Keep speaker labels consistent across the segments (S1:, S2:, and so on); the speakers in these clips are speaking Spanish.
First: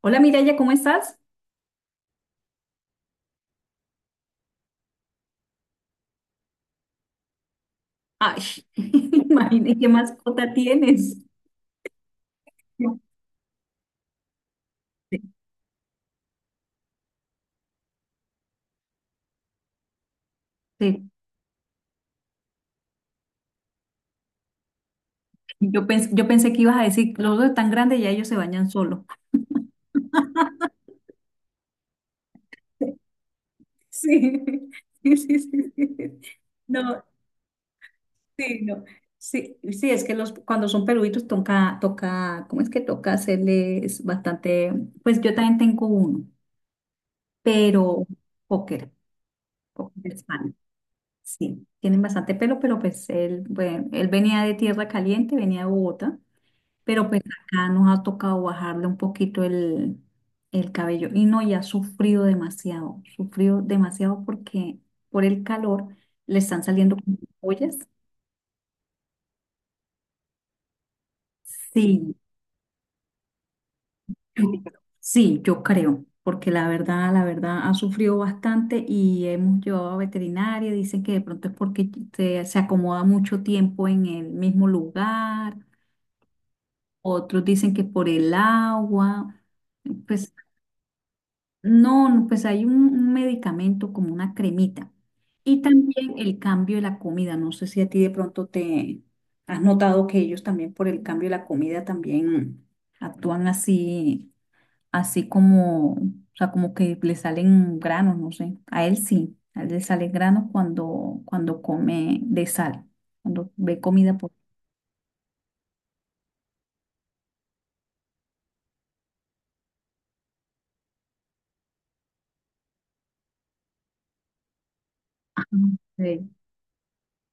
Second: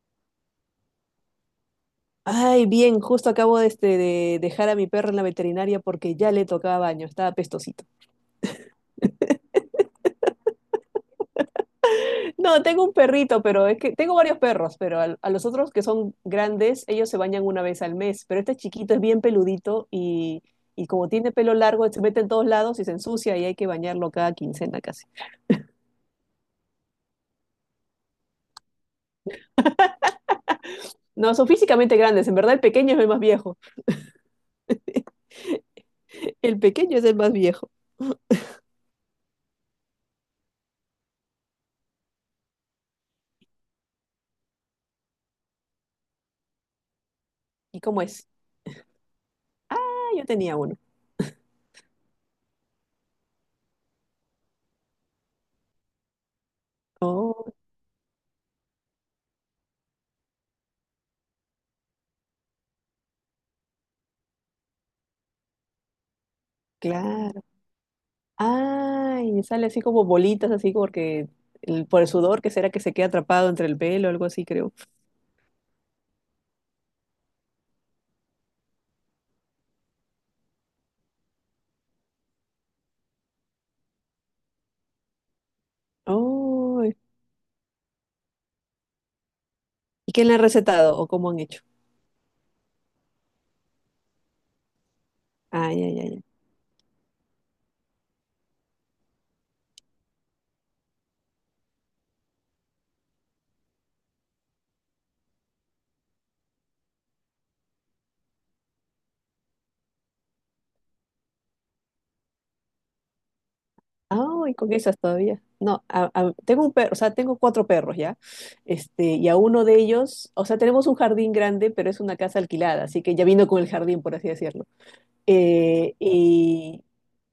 S1: Hola Miraya, ¿cómo estás?
S2: Ay, bien, justo acabo de dejar a mi perro en la veterinaria porque ya le tocaba baño, estaba pestosito.
S1: Ay, imaginé qué mascota tienes.
S2: No,
S1: Sí,
S2: tengo un perrito, pero es que tengo varios perros, pero los otros que son grandes, ellos se bañan una vez al mes, pero este chiquito es bien peludito y como
S1: sí.
S2: tiene pelo largo, se mete en todos lados y se ensucia y hay que bañarlo cada quincena casi.
S1: Yo pensé que ibas a decir, los dos tan grandes ya ellos se bañan solos.
S2: No, son físicamente grandes, en verdad el pequeño es el más viejo.
S1: Sí, sí, sí, sí, sí.
S2: El pequeño
S1: No,
S2: es el más viejo.
S1: sí, no. Sí, sí, cuando son peluditos toca, ¿cómo es que toca hacerles bastante? Pues yo también tengo uno,
S2: ¿Y cómo
S1: pero
S2: es?
S1: póker,
S2: Ah,
S1: póker
S2: yo
S1: Spaniel.
S2: tenía uno.
S1: Sí, tienen bastante pelo, pero pues él, bueno, él venía de tierra caliente, venía de Bogotá. Pero pues
S2: Oh,
S1: acá nos ha tocado bajarle un poquito el, cabello. Y no, ya ha sufrido demasiado, sufrió demasiado porque por el calor le están saliendo como
S2: claro.
S1: ollas.
S2: Ay, sale así como bolitas, así como porque por el
S1: Sí,
S2: sudor, que será que se queda atrapado entre el pelo o algo así, creo.
S1: sí, yo creo, porque la verdad ha sufrido bastante y hemos llevado a veterinaria, dicen que de pronto es porque se acomoda mucho tiempo en el mismo lugar,
S2: Oh, ¿y
S1: otros dicen que por el agua,
S2: quién
S1: pues.
S2: le ha recetado o cómo han hecho?
S1: No, no, pues hay un medicamento como una cremita. Y
S2: Ay, ay, ay,
S1: también
S2: ay.
S1: el cambio de la comida. No sé si a ti de pronto te has notado que ellos también por el cambio de la comida también actúan así, así como, o sea, como que le salen granos, no sé. A él sí, a él le salen granos cuando come de sal, cuando ve comida por.
S2: Ay, con esas todavía. No, tengo un perro, o sea, tengo cuatro perros ya. Y a uno de ellos, o sea, tenemos un jardín grande, pero es una casa alquilada, así que ya vino con el jardín, por así decirlo.
S1: Ajá.
S2: Eh,
S1: Sí,
S2: y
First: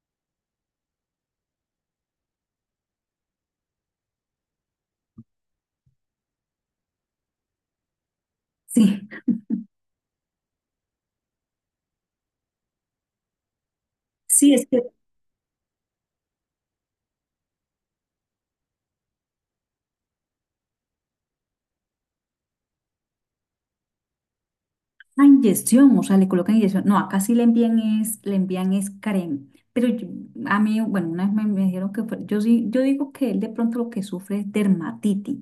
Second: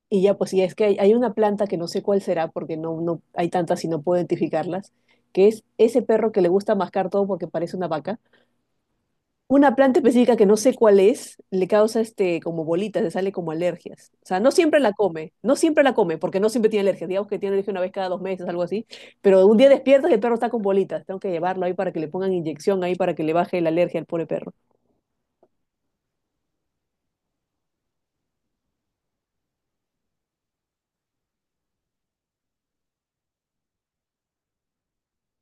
S2: Y ya, pues, y es que hay una planta que no sé cuál será, porque no hay tantas y no puedo identificarlas, que es ese perro que le gusta mascar todo porque parece una vaca.
S1: sí,
S2: Una planta específica que no sé cuál es, le causa este como bolitas, le sale como alergias. O sea, no
S1: sí, es
S2: siempre
S1: que.
S2: la come, no siempre la come, porque no siempre tiene alergias. Digamos que tiene alergia una vez cada 2 meses, algo así. Pero un día despiertas y el perro está con bolitas. Tengo que llevarlo ahí para que le pongan inyección ahí para que le baje la alergia al pobre perro.
S1: Ah, inyección, o sea, le colocan inyección. No, acá sí le envían es crema. Pero yo- a mí, bueno, una vez me dijeron yo sí, yo digo que él de pronto lo que sufre es dermatitis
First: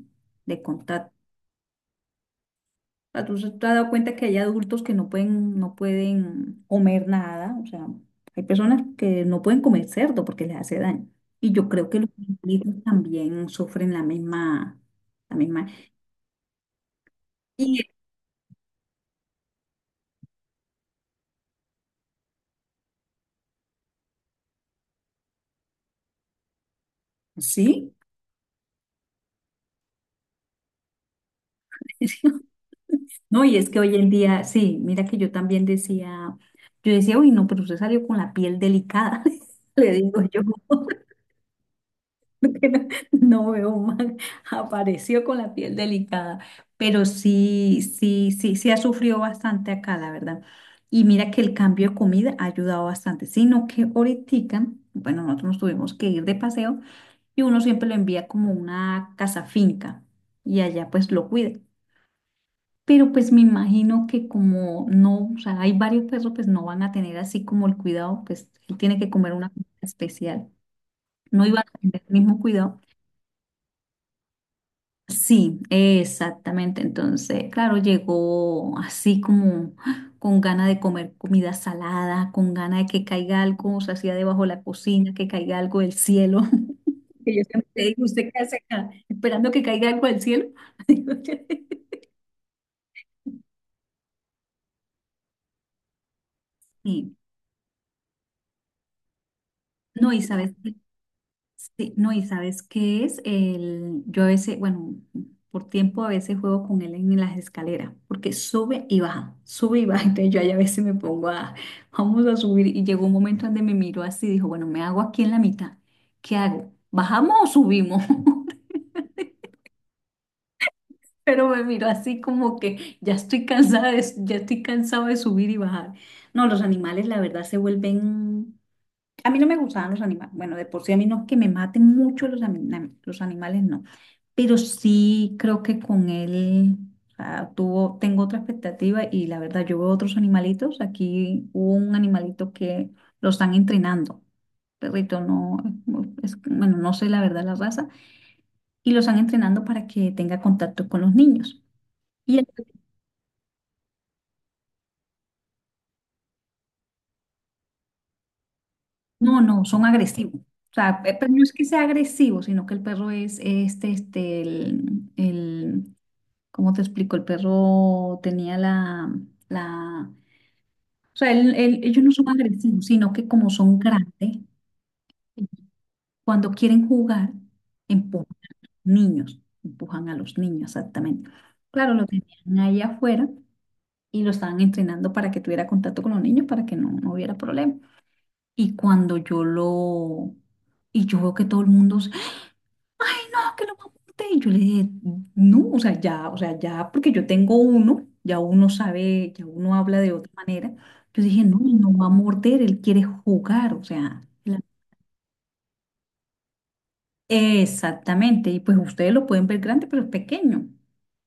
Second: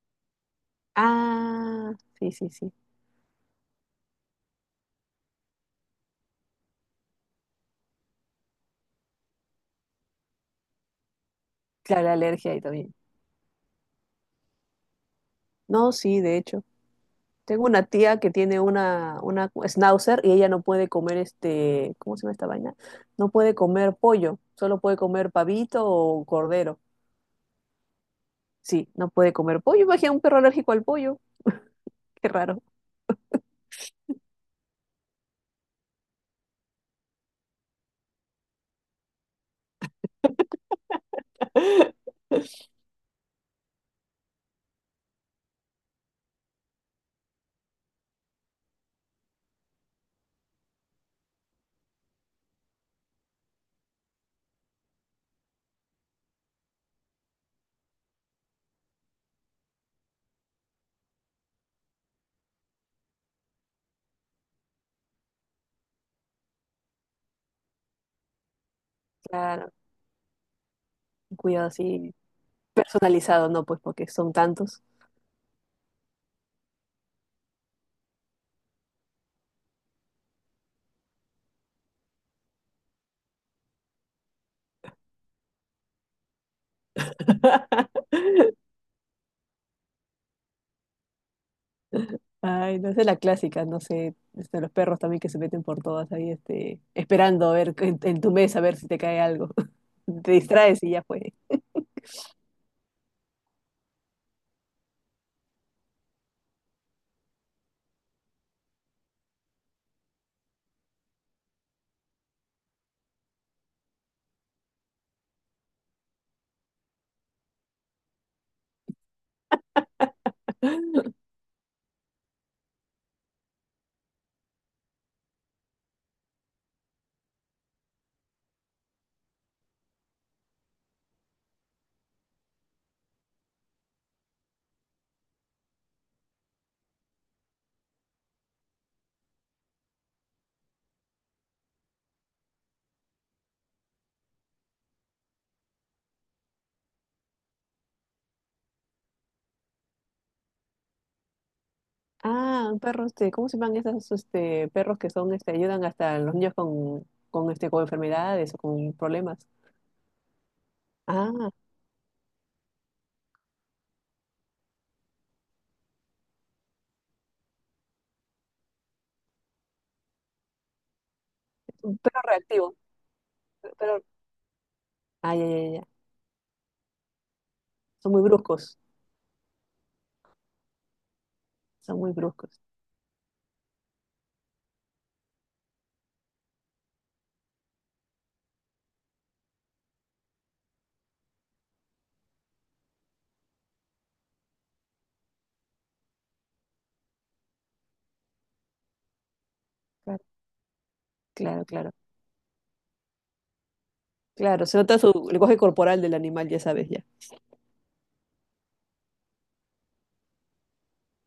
S1: de contacto.
S2: Ah, sí, sí, sí.
S1: Ah, ¿te has dado cuenta que hay adultos que no pueden, no pueden comer nada? O sea, hay personas que no pueden comer cerdo porque les hace daño. Y yo creo que
S2: Claro,
S1: los
S2: la alergia ahí
S1: animalitos
S2: también.
S1: también sufren la misma, la misma.
S2: No, sí, de hecho. Tengo una
S1: Y
S2: tía que tiene una schnauzer y ella no puede comer este, ¿cómo se llama esta vaina? No puede comer pollo, solo puede comer pavito o cordero.
S1: sí.
S2: Sí, no puede comer pollo. Imagina un perro alérgico al pollo. Qué raro.
S1: No, y es que hoy en día, sí, mira que yo decía, uy, no, pero usted salió con la piel delicada, le digo yo, porque no, no veo mal, apareció con la piel delicada, pero sí, sí, sí, sí ha sufrido bastante acá, la verdad. Y mira que el cambio de comida ha ayudado bastante, sino que ahorita, bueno, nosotros nos tuvimos que ir de paseo y uno siempre lo envía como una casa finca y allá pues lo cuida. Pero pues me imagino que como no, o sea, hay varios perros, pues no van a tener así como el cuidado, pues él tiene que comer una comida
S2: Claro,
S1: especial.
S2: un
S1: No iban
S2: cuidado
S1: a tener el
S2: así
S1: mismo cuidado.
S2: personalizado, no, pues porque son tantos.
S1: Sí, exactamente. Entonces, claro, llegó así como ¡ah!, con ganas de comer comida salada, con ganas de que caiga algo, o sea, hacía debajo de la cocina, que caiga algo del cielo. Que yo siempre le digo, ¿usted qué hace acá? Esperando que caiga algo del cielo. Digo yo.
S2: Ay, no sé la clásica, no sé, los perros también que se meten por todas ahí,
S1: Sí.
S2: esperando a ver en tu mesa a ver si te cae algo.
S1: No, y
S2: Te
S1: sabes.
S2: distraes y ya fue.
S1: Sí, no, y sabes qué es el, yo a veces, bueno, por tiempo a veces juego con él en las escaleras, porque sube y baja, entonces yo ahí a veces me pongo a, vamos a subir, y llegó un momento donde me miró así, dijo, bueno, me hago aquí en la mitad, ¿qué hago? ¿Bajamos o subimos? Pero me miró así como que ya estoy cansada de, ya estoy cansado de subir y bajar. No, los animales la verdad se vuelven, a mí no me gustaban los animales, bueno, de por sí a mí no es que me maten mucho los animales, no, pero sí creo que con él tengo otra expectativa y la verdad yo veo otros animalitos. Aquí hubo un animalito que lo están entrenando. Perrito, no, es, bueno, no sé la verdad la raza. Y lo están entrenando para que tenga contacto con los niños. Y el-
S2: Ah, perros, ¿cómo se llaman esos perros que son, ayudan hasta a los niños con enfermedades o con problemas?
S1: no, no, son agresivos. O sea, pero no
S2: Ah,
S1: es que sea agresivo, sino que el perro es ¿cómo te explico? El perro tenía la. O sea,
S2: es un
S1: ellos no
S2: perro
S1: son
S2: reactivo.
S1: agresivos, sino que como son
S2: Pero,
S1: grandes,
S2: ah, ya, ya, ya, ya.
S1: cuando quieren jugar,
S2: Son muy
S1: empujan
S2: bruscos.
S1: niños, empujan a los niños, exactamente. Claro,
S2: Son
S1: lo
S2: muy
S1: tenían
S2: bruscos.
S1: ahí afuera y lo estaban entrenando para que tuviera contacto con los niños, para que no hubiera problema. Y cuando yo lo, y yo veo que todo el mundo, "Ah, que lo apunté". Y yo le dije, no, o sea, ya, porque yo tengo uno, ya uno sabe, ya uno habla de
S2: Claro,
S1: otra manera. Yo dije, no,
S2: claro,
S1: él
S2: claro.
S1: no va a morder, él quiere jugar, o sea.
S2: Claro, se nota su lenguaje corporal del animal, ya sabes, ya.
S1: Exactamente. Y pues ustedes lo pueden ver grande, pero es pequeño,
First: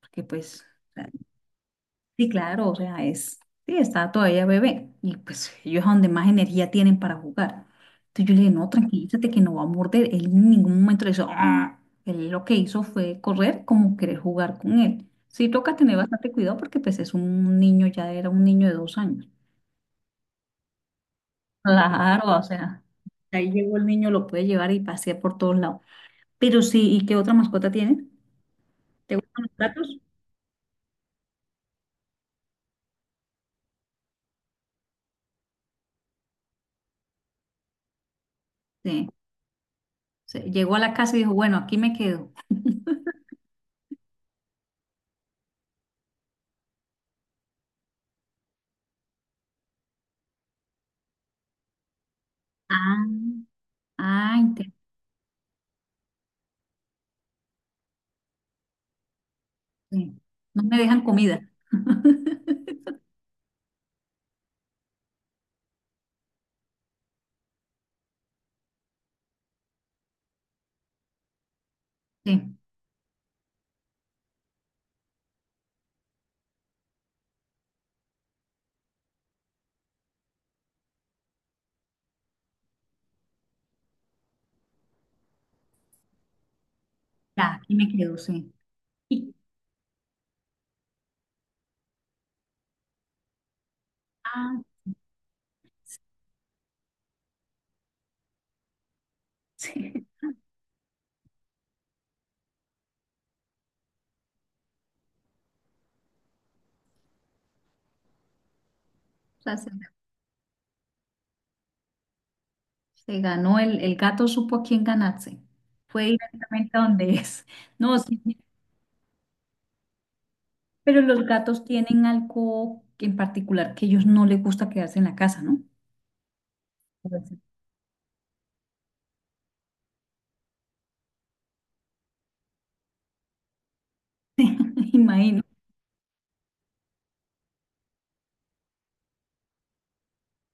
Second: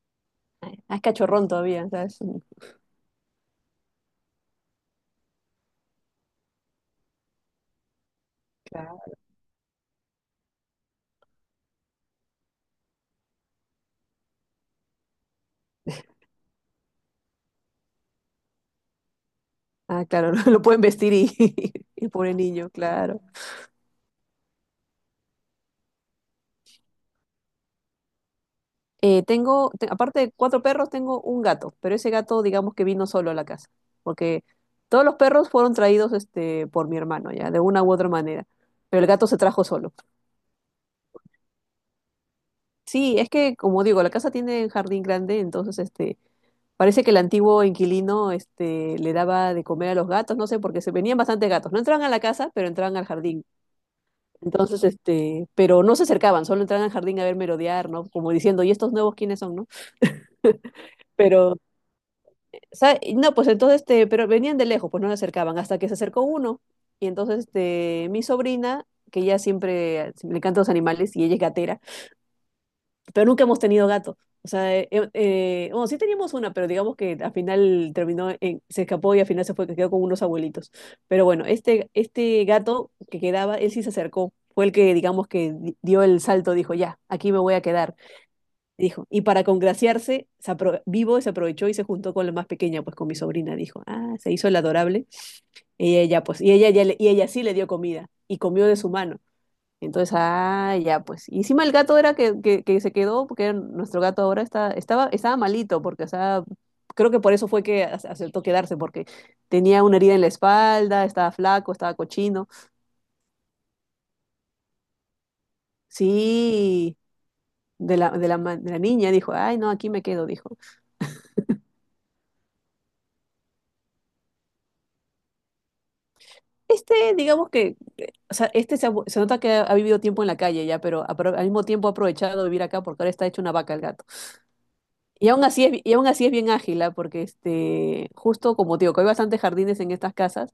S1: porque pues,
S2: Ay,
S1: o
S2: ah, es
S1: sea.
S2: cachorrón todavía, ¿sabes?
S1: Sí,
S2: Mm.
S1: claro, o sea, es, sí, está todavía bebé y pues ellos es donde más energía tienen para jugar. Entonces yo le dije, no,
S2: Claro.
S1: tranquilízate que no va a morder. Él en ningún momento le hizo, "ah". Él lo que hizo fue correr como querer jugar con él. Sí, toca tener bastante cuidado porque pues es un niño, ya era un niño de 2 años.
S2: Ah, claro, lo, pueden vestir y, y el pobre
S1: Claro, o
S2: niño,
S1: sea,
S2: claro.
S1: ahí llegó el niño, lo puede llevar y pasear por todos lados. Pero sí, ¿y qué otra mascota tiene? ¿Te
S2: Eh,
S1: gustan los
S2: tengo,
S1: gatos?
S2: aparte de cuatro perros, tengo un gato, pero ese gato, digamos que vino solo a la casa, porque todos los perros fueron traídos por mi hermano, ya, de una u otra manera, pero el
S1: Sí,
S2: gato se trajo solo.
S1: sí, llegó a la casa y dijo, bueno, aquí me quedo.
S2: Sí, es que, como digo, la casa tiene un jardín grande, entonces parece que el antiguo inquilino le daba de comer a los gatos, no sé, porque se venían bastantes gatos. No entraban a la casa, pero entraban al
S1: Ah,
S2: jardín.
S1: ah.
S2: Entonces, pero no se acercaban, solo entraban al jardín a ver merodear, ¿no? Como diciendo, ¿y estos nuevos quiénes son, no?
S1: Sí. No me dejan comida.
S2: Pero no, pues entonces, pero venían de lejos, pues no se acercaban, hasta que se acercó uno. Y entonces, mi sobrina, que ella siempre, le encantan los animales y ella es gatera,
S1: Sí,
S2: pero nunca hemos tenido gato. O sea, bueno, sí teníamos una, pero digamos que al final terminó, se escapó y al final se fue, quedó con unos abuelitos. Pero bueno, este gato que quedaba, él sí se acercó. Fue el que, digamos, que dio el salto, dijo, ya, aquí me
S1: ya,
S2: voy a
S1: aquí me
S2: quedar.
S1: quedo, sí.
S2: Dijo, y
S1: Y-
S2: para congraciarse, vivo se aprovechó y se juntó con la más pequeña, pues con mi sobrina, dijo. Ah, se hizo el
S1: ah,
S2: adorable. Y ella, pues, y ella, y ella sí le dio comida y comió de su mano.
S1: sí.
S2: Entonces, ah, ya, pues. Y encima el gato era que se quedó, porque era nuestro gato ahora está, estaba, estaba malito, porque, o sea, creo que por eso fue que aceptó quedarse, porque
S1: O sea, se,
S2: tenía una herida en la espalda, estaba flaco, estaba cochino.
S1: se ganó el gato, supo a quién ganarse. Fue directamente a
S2: Sí,
S1: donde es.
S2: de
S1: No,
S2: la,
S1: sí,
S2: de
S1: sí,
S2: la, ma- de la niña dijo, ay, no, aquí me quedo, dijo.
S1: pero los gatos tienen algo que en particular que ellos no les gusta quedarse en la casa, ¿no?
S2: Este,
S1: Pues sí.
S2: digamos que, o sea, se nota que ha vivido tiempo en la calle ya, pero al mismo tiempo ha aprovechado de vivir acá porque ahora está hecho una vaca el gato. Y
S1: Imagino.
S2: aún así es, y aún así es bien ágil, ¿ah? Porque este, justo como te digo, que hay bastantes jardines en estas casas,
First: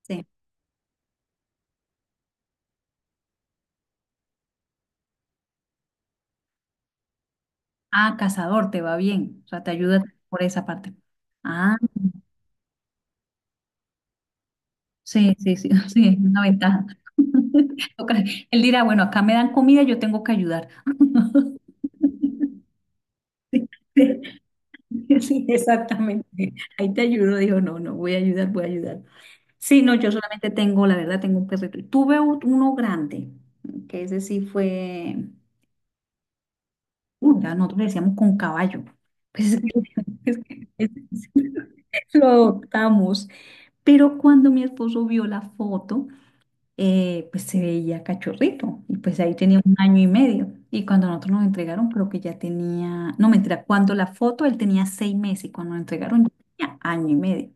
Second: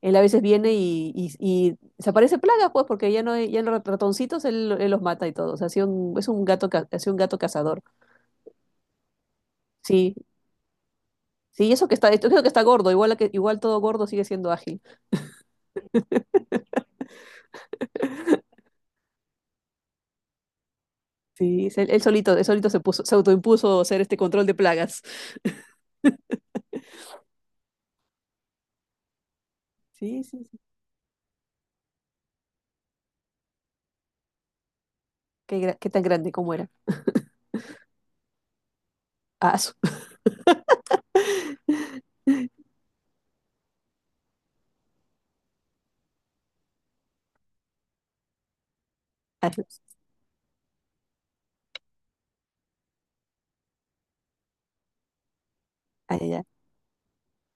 S2: él a
S1: Sí.
S2: veces viene y se aparece plagas, pues, porque ya no hay, ya los ratoncitos él los mata y todo. O sea, ha sido un, es un gato, ha sido un gato cazador.
S1: Ah, cazador, te va bien. O sea, te ayuda
S2: Sí,
S1: por esa parte.
S2: sí,
S1: Ah.
S2: eso que está, esto creo que está gordo, igual, a que, igual todo gordo sigue siendo ágil.
S1: Sí, sí, sí, sí, es una ventaja. Ok. Él dirá, bueno, acá me dan comida, yo tengo que ayudar.
S2: Sí, es él solito, él solito se puso, se
S1: Sí,
S2: autoimpuso ser este control de plagas.
S1: sí, sí, exactamente. Ahí te ayudo, dijo, no, no, voy a ayudar, voy a ayudar. Sí, no, yo
S2: Sí, sí,
S1: solamente
S2: sí.
S1: tengo, la verdad, tengo un perrito. Y tuve uno grande, que ese sí fue,
S2: ¿Qué, qué tan grande como era?
S1: ya nosotros le decíamos con caballo. Pues
S2: Ah,
S1: es
S2: su-
S1: que, lo adoptamos. Pero cuando mi esposo vio la foto, pues se veía cachorrito y pues ahí
S2: ah,
S1: tenía
S2: su-
S1: un año y medio. Y cuando nosotros nos entregaron, creo que ya tenía, no mentira, cuando la foto él tenía 6 meses y cuando nos
S2: ah,
S1: entregaron
S2: ya,
S1: ya
S2: ya.
S1: tenía año y medio.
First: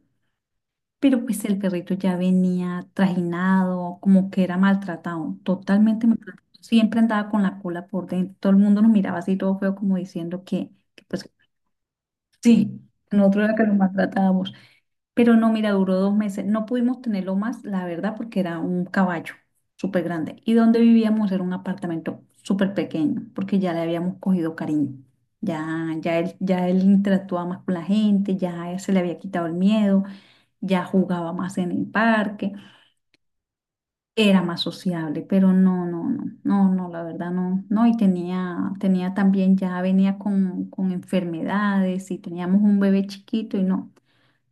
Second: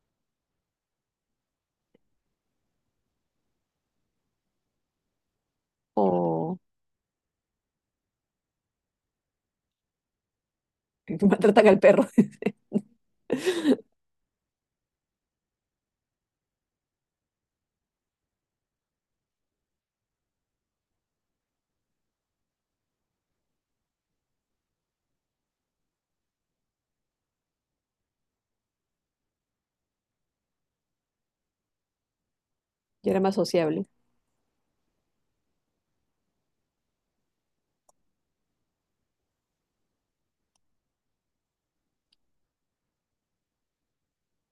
S1: Pero pues el perrito ya venía trajinado, como que era maltratado, totalmente maltratado.
S2: O
S1: Siempre andaba con la cola por dentro. Todo el mundo nos miraba así todo feo como diciendo que pues
S2: maltratan al perro.
S1: sí, nosotros era que lo maltratábamos. Pero no, mira, duró 2 meses. No pudimos tenerlo más, la verdad, porque era un caballo súper grande. Y donde vivíamos era un apartamento súper pequeño, porque ya le habíamos cogido cariño. Ya él interactuaba más con la gente, ya se le había quitado el miedo, ya jugaba más en el parque,
S2: Yo era más sociable.
S1: era más sociable, pero no, no, no, no, no, la verdad no, no, y tenía también, ya venía con enfermedades y teníamos un bebé chiquito y no.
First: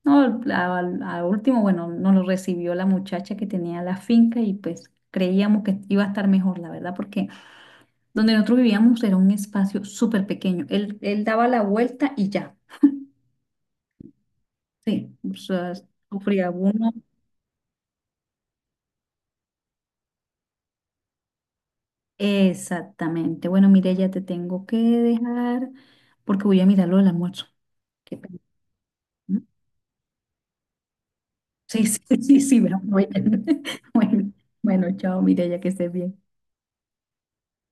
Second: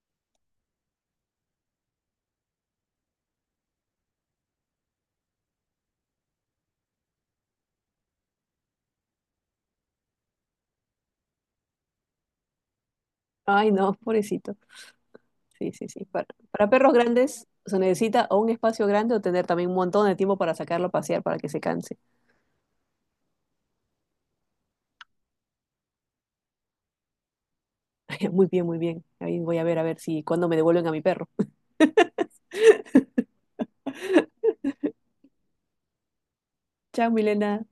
S1: No, a último, bueno, nos lo recibió la muchacha que tenía la finca y pues creíamos que iba a estar mejor, la verdad, porque donde nosotros vivíamos era un espacio súper pequeño. Él daba la vuelta y ya.
S2: Ay, no, pobrecito.
S1: Sí, o sea,
S2: Sí, sí, sí.
S1: sufría
S2: Para
S1: uno.
S2: perros grandes se necesita o un espacio grande o tener también un montón de tiempo para sacarlo a pasear para que se canse.
S1: Exactamente. Bueno, mire, ya te tengo que dejar porque voy a mirarlo del almuerzo. Qué pena.
S2: Muy bien, muy bien. Ahí
S1: ¿No?
S2: voy a ver si cuando me devuelven a mi perro.
S1: Sí, sí, sí, sí, bueno, bueno, bueno, bueno, chao, Mireya, que estés bien.
S2: Chao, Milena.